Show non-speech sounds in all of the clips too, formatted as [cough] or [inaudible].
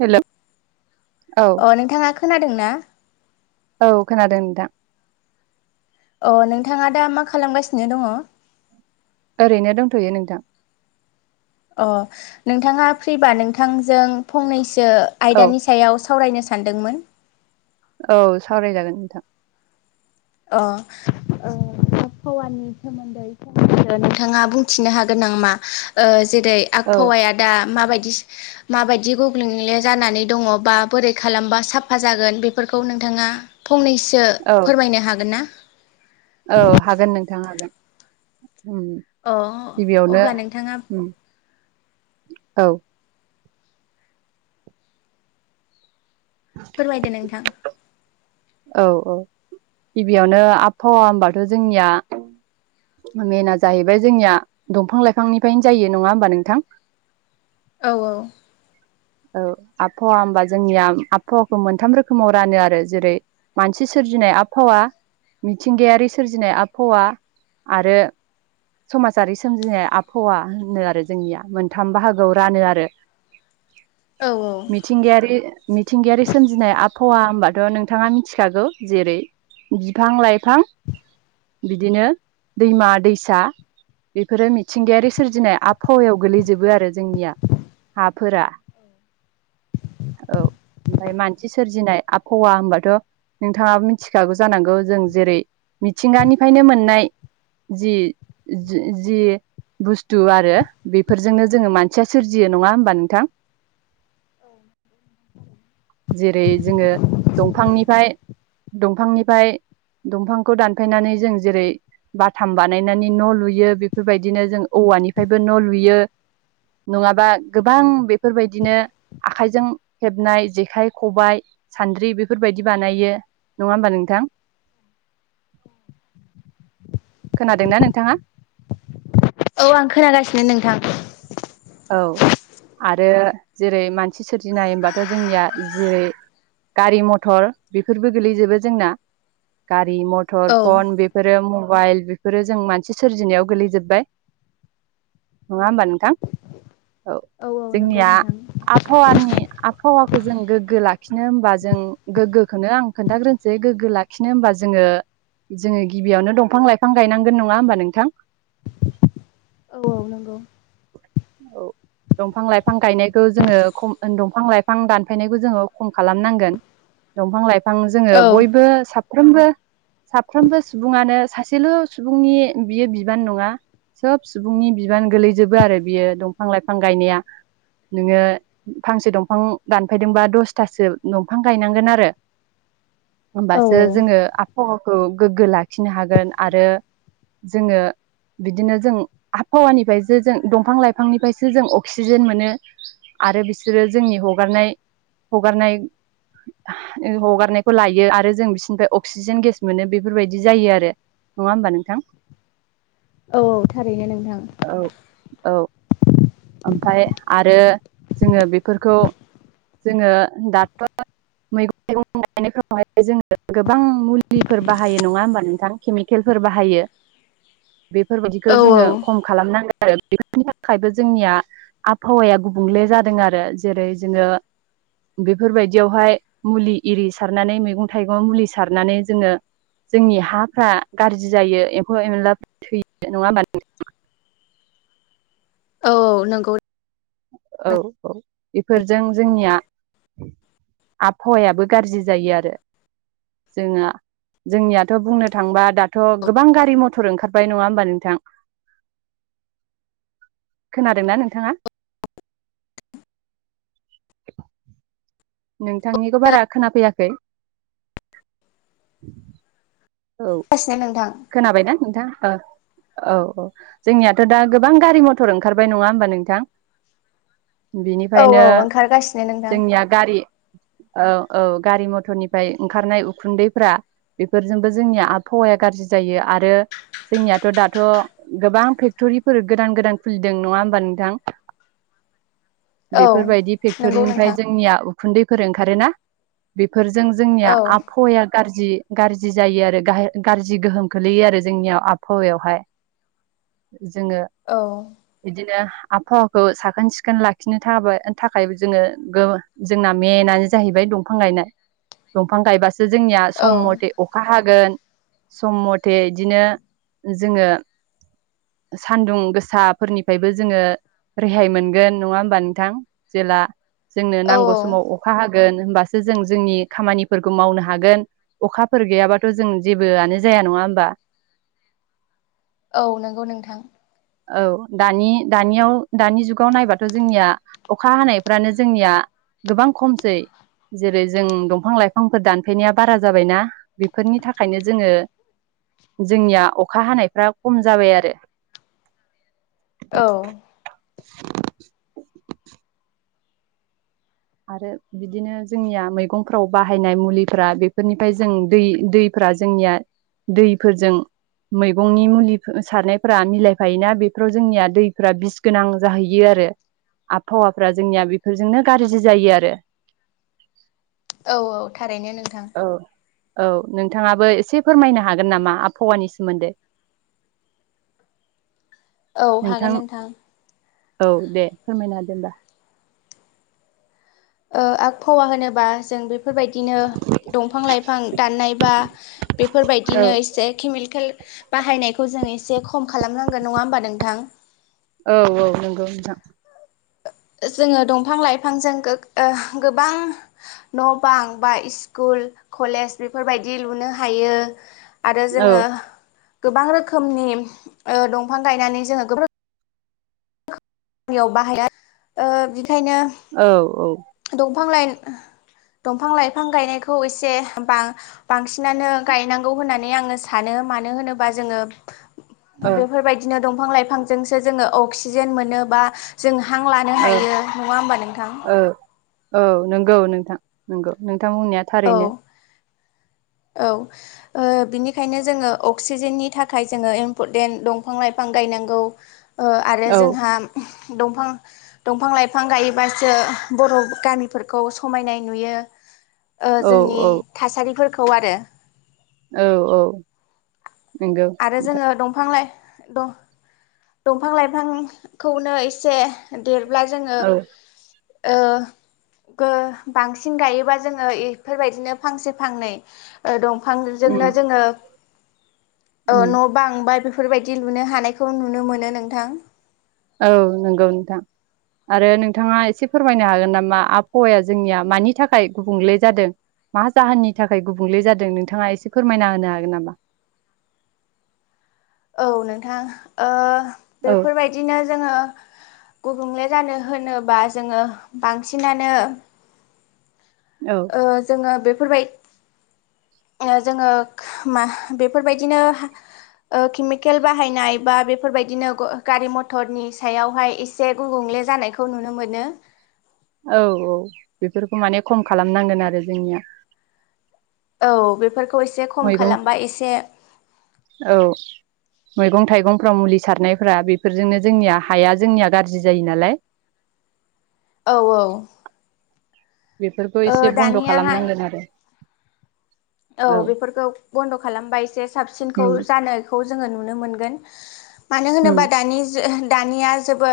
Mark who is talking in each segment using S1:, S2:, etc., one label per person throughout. S1: Hello
S2: अ नोंथाङा खोनादों ना?
S1: औ खोनादों नोंथां।
S2: अ नोंथाङा दा मा खालामगासिनो दङ?
S1: ओरैनो दंथ'यो नोंथां।
S2: अ नोंथाङा फ्रिबा नोंथांजों फंनैसो जो
S1: औ
S2: आयदानि सायाव सावरायनो सान सान्दोंमोन।
S1: औ सावरायजागोन नोंथां
S2: अ ओ फौवानि सोमोन्दै सोमोन्दो नोंथाङा बुंथिनो हागोन नामा ओ जेरै
S1: औ
S2: आबहावाया दा माबायदि स माबायदि गोब्लुंले जानानै दङ' बा बोरै खालामबा साफा जागोन बेफोरखौ नोंथाङा फंनैसो
S1: औ
S2: फोरमायनो हाग ना
S1: औ हागोन नोंथां हागोन उम
S2: अ
S1: गिबियावनो
S2: अब्ला नोंथाङा
S1: उम औ
S2: फोरमायदो नोंथां
S1: औ औ गिबियावनो आबहावा होमबाथ' जोंनिया मेना जाहैबाय जोंनिया दंफां -लाइफांनिफ्रायनो जायो नङा होमबा नोंथां
S2: औ- औ
S1: औ आबहावा होमबा जोंनिया आबहावाखौ मोनथाम रोखोमाव रानो आरो जेरै मानसि सोरजिनाय आबहावा मिथिंगायारि सोरजिनाय आबहावा आरो समाजारि सोमजिनाय आबहावा होनो आरो जोंनिया मोनथाम बाहागोआव रानो आरो
S2: औ औ
S1: मिथिंगायारि मिथिंगायारि सोमजिनाय आब हावा होमबाथ' नोंथाङा मिथिग खागौ जेरै बिफां- लाइफां बिदिनो दैमा -दैसा बिफोरो मिथिंगायारि सोरजिनाय आबहावायाव गोलै जोबो आरो जोंनिया हाफोरा औ ओमफाय मानसि सोरजिनाय आबहावा होमबाथ' नोंथाङाबो मिथिखागौ जानांगौ जों जेरै मिथिंगानिफायनो मोननाय जि जि जि बुस्थु आरो बेफोरजोंनो जोङो मानसिया सोरजियो नङा होमबा नोंथां?
S2: औ
S1: जेरै जोङो दंफांनिफाय दंफांनिफाय दंफांखौ दानफायनानै जों जेरै बाथाम बानायनानै न' लुयो बेफोरबायदिनो जों औवानिफायबो न' लुयो नङाबा गोबां बेफोरबायदिनो आखाइजों हेबनाय जेखाइ खबाइ सान्द्रि बेफोरबायदि बानायो नङा होमबा नोंथां खोनादोंना नोंथाङा?
S2: औ आं खोनागासिनो नोंथां
S1: औ आरो जेरै मानसि सोरजिनाय होमबाथ' जोंनिया जे गारि मथर बेफोरबो गोलैजोबो जोंना गा रि मथर
S2: औ।
S1: फन बेफोरो म बाइल बेफोरो जों मानसि सोरजिनायाव गोलैजोबबाय
S2: औ
S1: नङा होमबा नोंथां औ
S2: औ नंगौ
S1: जोंनिया
S2: नोंथां
S1: आबहावानि आबहावा खौ जों गोग्गो लाखिनो होमबा जों गोग्गोखोनो आं खोन्थाग्रोनोसै गोग्गो लाखिनो होमबा जोङो जोङो गिबियावनो दंफां -लाइफां गायनांगोन नङा होमबा नोंथां
S2: औ -औ नंगौ
S1: औ दंफां- लाइफां गायनायखौ जोङो खम दंफां- लाइफां दानफायनायखौ जोङो खम खालामनांगोन दंफां- लाइ फां जोङो
S2: औ।
S1: बयबो साब फ्रोमबो साफ्रोमबो सुबुङानो सासेल' सुबुंनि बियो बिबान नङा सोब सुबुंनि बिबान गोलैजोबो आरो बियो दंफां- लाइफां गायनाया नोङो फांसे दंफां दानफैदोंबा दसथासो दफां गायनांगोन आरो
S2: औ
S1: होमबासो जोङो आप [unintelligible] हावाखौ गोग्गो लाखिनो हागोन आरो जोङो बिदिनो जों आबहावानिफायसो जों दंफां -लाइफांनिफ्रायसो जों अक्सिजेन मोनो आरो बिसोरो जोंनि हगारनाय हगारनाय हा ओ हगारनायखौ लायो आरो जों बिसोरनिफाय अक्सिजेन गेस मोनो बेफोरबायदि जायो आरो नङा होमबा नोंथां
S2: औ- औ थारैनो नोंथां
S1: औ औ। ओमफाय आरो जोङो बेफोरखौ जोङो दाथ' मैगं थाइगंनायावहाय जोङो गोबां मुलिफोर बाहायो नङा होमबा नोंथां केमिकेलफोर बाहायो। बेफोरबायदिखौ
S2: औ औ
S1: जोङो खम खालामनांगोन। आरो बेफोरनि थाखायबो ज। जोंनि आबहावाया गुबुंले जादों आरो जेरै जोङो बेफोरबायदियावहाय मुलि आररि सारनानै मैगं थाइगं मुलि सारनानै जोङो जोंनि हाफ्रा गाज्रि जायो एम्फौ एनला थैयो नङा होमबा
S2: औ नंगौ
S1: औ औ बेफोरजों जोंनिया आबहावायाबो गाज्रि जायो आरो जोङो जोंनियाथ' बुंनो थांबा दाथ' गोबां गारि मथर ओंखारबाय नङा होमबा नोंथां खोनादोंना नोंथाङा औ नोंथांनिखौ बारा खोनाफैयाखै
S2: बास ने नद
S1: खोनाबायनाा नोंथाङा औ औ जोंनियाथ' दा गोबां गारि मथर ओंखारबाय नङा होमबा नोंथां
S2: औ औ
S1: बिनिफ्रायनो
S2: ओंखारगासिनो नोंथां।
S1: जोंनिया गारि औ औ गारि मथरनिफ्राय ओंखारनाय उखुन्दैफ्रा बेफोरजोंबो जोंनिया आबहावाया गाज्रि जायो आरो जोंनियाथ' दाथ' गोबां फेक्टरिफोर गोदान गोदान खुलिदों नङा होमबा नोंथां
S2: औ
S1: बेफोरबायदि
S2: नंगौ
S1: फेक्ट'रिनिफ्राय
S2: नोंथां
S1: जोंनिया खुन्दैफोर ओंखारोना फोरफोरजों जोंनिया
S2: औ
S1: आबहावाया गाज्रि गाज्रि जायो आरो गाज्रि गोहोम गोलैयो आरो जोंनियाव आबहावायावहाय जोङो बिदिनो आबहावाखौ साखोन सिखोन लाखिनो थाबानो थाखाय जोङो जोंना मेनानो जाहैबाय दंफां गायनाय दंफां गायबासो जोंनिया
S2: औ
S1: सम मथे अखा हाग ोन समथ जाथे बिदिनो जोङो सान्दुं गोसाफोरनिफ्रायबो जोङो रेहाय मोनगोन नङा होमबा नोंथां जेला जोंनो
S2: औ।
S1: नांगौ समाव अखा हाग होमबासो जों जोंनि खामानिफोरखौ मावनो हागोन अखाफोर गैयाबाथ' जों जेबोआनो जाया नङा बा
S2: औ नंगौ नोंथां
S1: औ दानि दानियाव दानि जुगाव नायबाथ' जोंनिया अखा हानायफ्रानो जोंनिया गोबां खमसै जेरै जों दंफां लाइफांफोर दानफैनाया बारा जाबायना बेफोरनि थाखायनो जोङो जोंनिया अखा हानायफ्रा खम जाबाय आरो
S2: औ
S1: औ आरो बिदिनो जोंनिया मैगंफ्राव बाहायनाय मुलिफ बेफोरनिफ्राय जों दै दैफ जोंनिया दैफोरजों मैगंनि मुलि सारनायफोरा मिलायफायोना बेफोराव जोंनिया दैफ बिस गोनां जाहैयो आरो आबहावाफ्रा जोंनिया बेफोरजोंनो गाज्रि ब जायो आरो
S2: औ औ थारैनो नोंथां
S1: औ औ नोंथाङाबो एसे फोरमायनो हागोन नामा आबहावानि सोमोन्दै
S2: औ हागोन नोंथां
S1: औ दे फोरमायनो हदो होनबा
S2: आबहावा होनोबा जों बे बेफोरबायदिनो दंफां लाइफां दाननाय बा
S1: औ
S2: बेफोरबायदिनो एसे केमिकेल बाहायनायखौ जों एसे खम खालामनांगोन नङा होमबा नोंथां?
S1: औ औ नंगौ नोंथां
S2: जोङो दंफां लाइफांजों गोबां न बां बा इस्कुल कलेज बेफोरबायदि लुनो हायो। आरो
S1: औ
S2: जोङो गोबां रोखोमनि दंफां गायनानै जोङो गोबां गामियाव बाहाया ओ बिदि
S1: औ औ।
S2: दंफां लाइ दंफां लाइफां गायनायखौ एसे बां- बांसिनानो गायनांगौ होननानै आङो सानो मानो होनोबा जोङो
S1: ओ
S2: बेफोरबायदिनो दंफां लाइफां जोंसो जोङो अगसिजेन मोनो बा जों हां लानो
S1: औ
S2: हायो नङा होमबा नोंथां?
S1: औ नंगौ नोंथां। नंगौ नों थां बुंनाया
S2: औ
S1: थारैनो
S2: औ ओ बिनिखायनो जोङो अक्सिजेननि थाखाय जोङो इम्परटेन्ट दंफां लाइफां गायनांगौ ओ आरो
S1: औ
S2: जोंहा दंफां दंफां लाइफां गायोबासो बर गामिफोरखौ समायनाय नुयो। ओ
S1: औ
S2: जोंनि
S1: औ
S2: थासारिफोर खौ आरो
S1: औ औ। नंगौ
S2: आरो
S1: नोंथां
S2: जोङो दंफां लाइफां द दंफां लाइफांखौनो एसे देर अब्ला जोङो
S1: औ
S2: ओ गो बांसिन गायोबा जोङो बेफोरबायदिनो फांसे फांनै दंफां
S1: उम
S2: दफांजोंनो जोङो ओ
S1: उम
S2: न बां बाय फोरखो बेफोरबायदि लुनो हानायखौ नु नुनो मोनो नोंथां।
S1: औ नंगौ नोंथां आरो नोंथाङा एसे फोरमायनो हागोन नामा? आबहावाया जोंनिया मानि थाखाय गुबुंले जादों? मा जाहोननि थाखाय गुबुंले जादों नोंथाङा एसे फोरमायना होनो हागोन नामा?
S2: औ नोंथां ओ
S1: औ
S2: बेफोरबायदिनो जोङो गुबुंले जानो होनोबा जोङो बांसिनानो
S1: औ
S2: ओ जोङो बेफो बेफोर बाय जोङो मा बेफोरबायदिनो केमिकेल बाहायनाय बा बेफोरबायदिनो गारि मथरनि सायावहाय एसे गुबुंले जानायखौ नुनो मोनो।
S1: औ औ बेफोरखौ माने खम खालामनांगोन आरो जोंनिया
S2: औ बेफोर बेफोरखौ एसे खम
S1: मैगं
S2: खालामबा एसे
S1: औ मैगं थाइगंफ्राव मुलि सारनायफ्रा बेफोरजोंनो जोंनिया हाया जोंनिया गाज्रि जायो नालाय।
S2: औ औ।
S1: बेफोरखो
S2: ओ
S1: एसे बन्द
S2: दानियाहाय
S1: खालामनांगोन आरो।
S2: औ बेफोरखौ बन्द खालामबा एसे साबसिनखौ
S1: उम
S2: जानायखौ जोंङो नुनो मोनगोन। मानो
S1: उम
S2: होनोबा दानि जो दानिया जोबो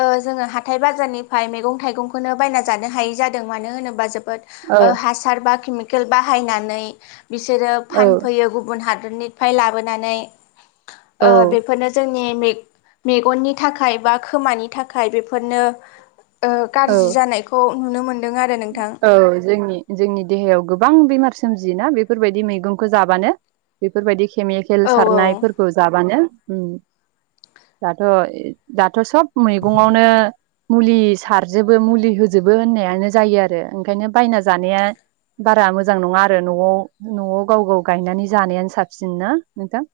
S2: ओ जोंङो हाथाय बाजारनिफाय मैगं थाइगंखौनो बायना जानो हायि जादों मानो होनोबा जोब बोद
S1: औ
S2: ओ हासार बा केमिकेल बाहायनानै बिसोरो
S1: औ
S2: फानफैयो गुबुन हा हादरनिफाय लाबोनानै
S1: औ
S2: ओ बेफोरनो जों ने मे मेगननि थाखाय बा खोमानि थाखाय बेफोरनो ओ
S1: औ
S2: गाज्रि जानायखौ नुनो मोन
S1: औ जोंनि जोंनि देहायाव गोबां बेमार सोमजियोना बेफोरबायदि मैगंखौ जाबानो बेफोरबायदि केमिकेल
S2: औ औ
S1: सारनायफोरखौ जाबानो उम्म दाथ दाथ सब मैगंङावनो मुलि सारजोबो मुलि होजोबो होननायानो जायो आरो ओंखायनो बायना जानाया बारा मोजां नङा आरो न'आव न'आव गाव गाव गायनानै जानायानो साबसिन ना नोंथां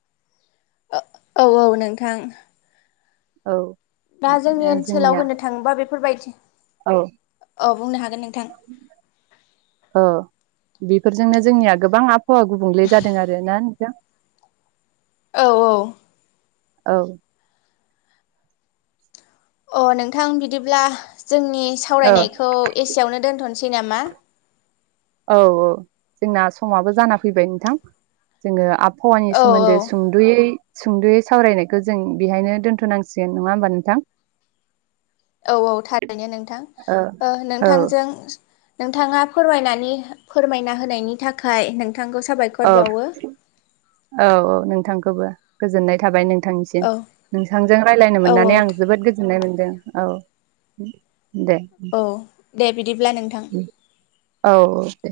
S2: औ औ नोंथां।
S1: औ।
S2: दा जोंनि
S1: ओंखायनो
S2: ओनसोलाव
S1: जोंनिया
S2: होननो थांबा बेफोरबायदि
S1: औ
S2: अ बुंनो हा नोंथां।
S1: ओ बेफोरजोंनो जोंनिया गोबां हावा गुबुंले जादों आरो ना। नोंथां
S2: औ औ।
S1: औ।
S2: अ नोंथां बिदिब्ला जोंनि
S1: औ
S2: सावरायनायखौ एसेयावनो दोनथ सै नामा?
S1: औ औ जोंना समाबो जाना फैबाय नोंथां जोंङो आब हौवानि
S2: औ औ
S1: सोमोन्दै सुंदयै सुंद'यै सावरायनायखौ जों बेहायनो दोनथ'नांसिगोन नंङा होमबा नोंथां?
S2: औ औ थारैनो नोंथां
S1: औ
S2: ओ
S1: औ
S2: नोंथांजों नोंथांङा फोरमायनानै फोरमायना होनायनि थाखाय नों
S1: औ औ औ नोंथांखौबो। गोजोननाय थाबाय नों थां निसिम
S2: औ
S1: नोंसांजों रायज्लायनो
S2: औ
S1: मोननानै
S2: औ
S1: आं जोबोद गोजोननाय मोनद दे औ दे
S2: औ दे बिदिब्ला नोंथां।
S1: औ दे।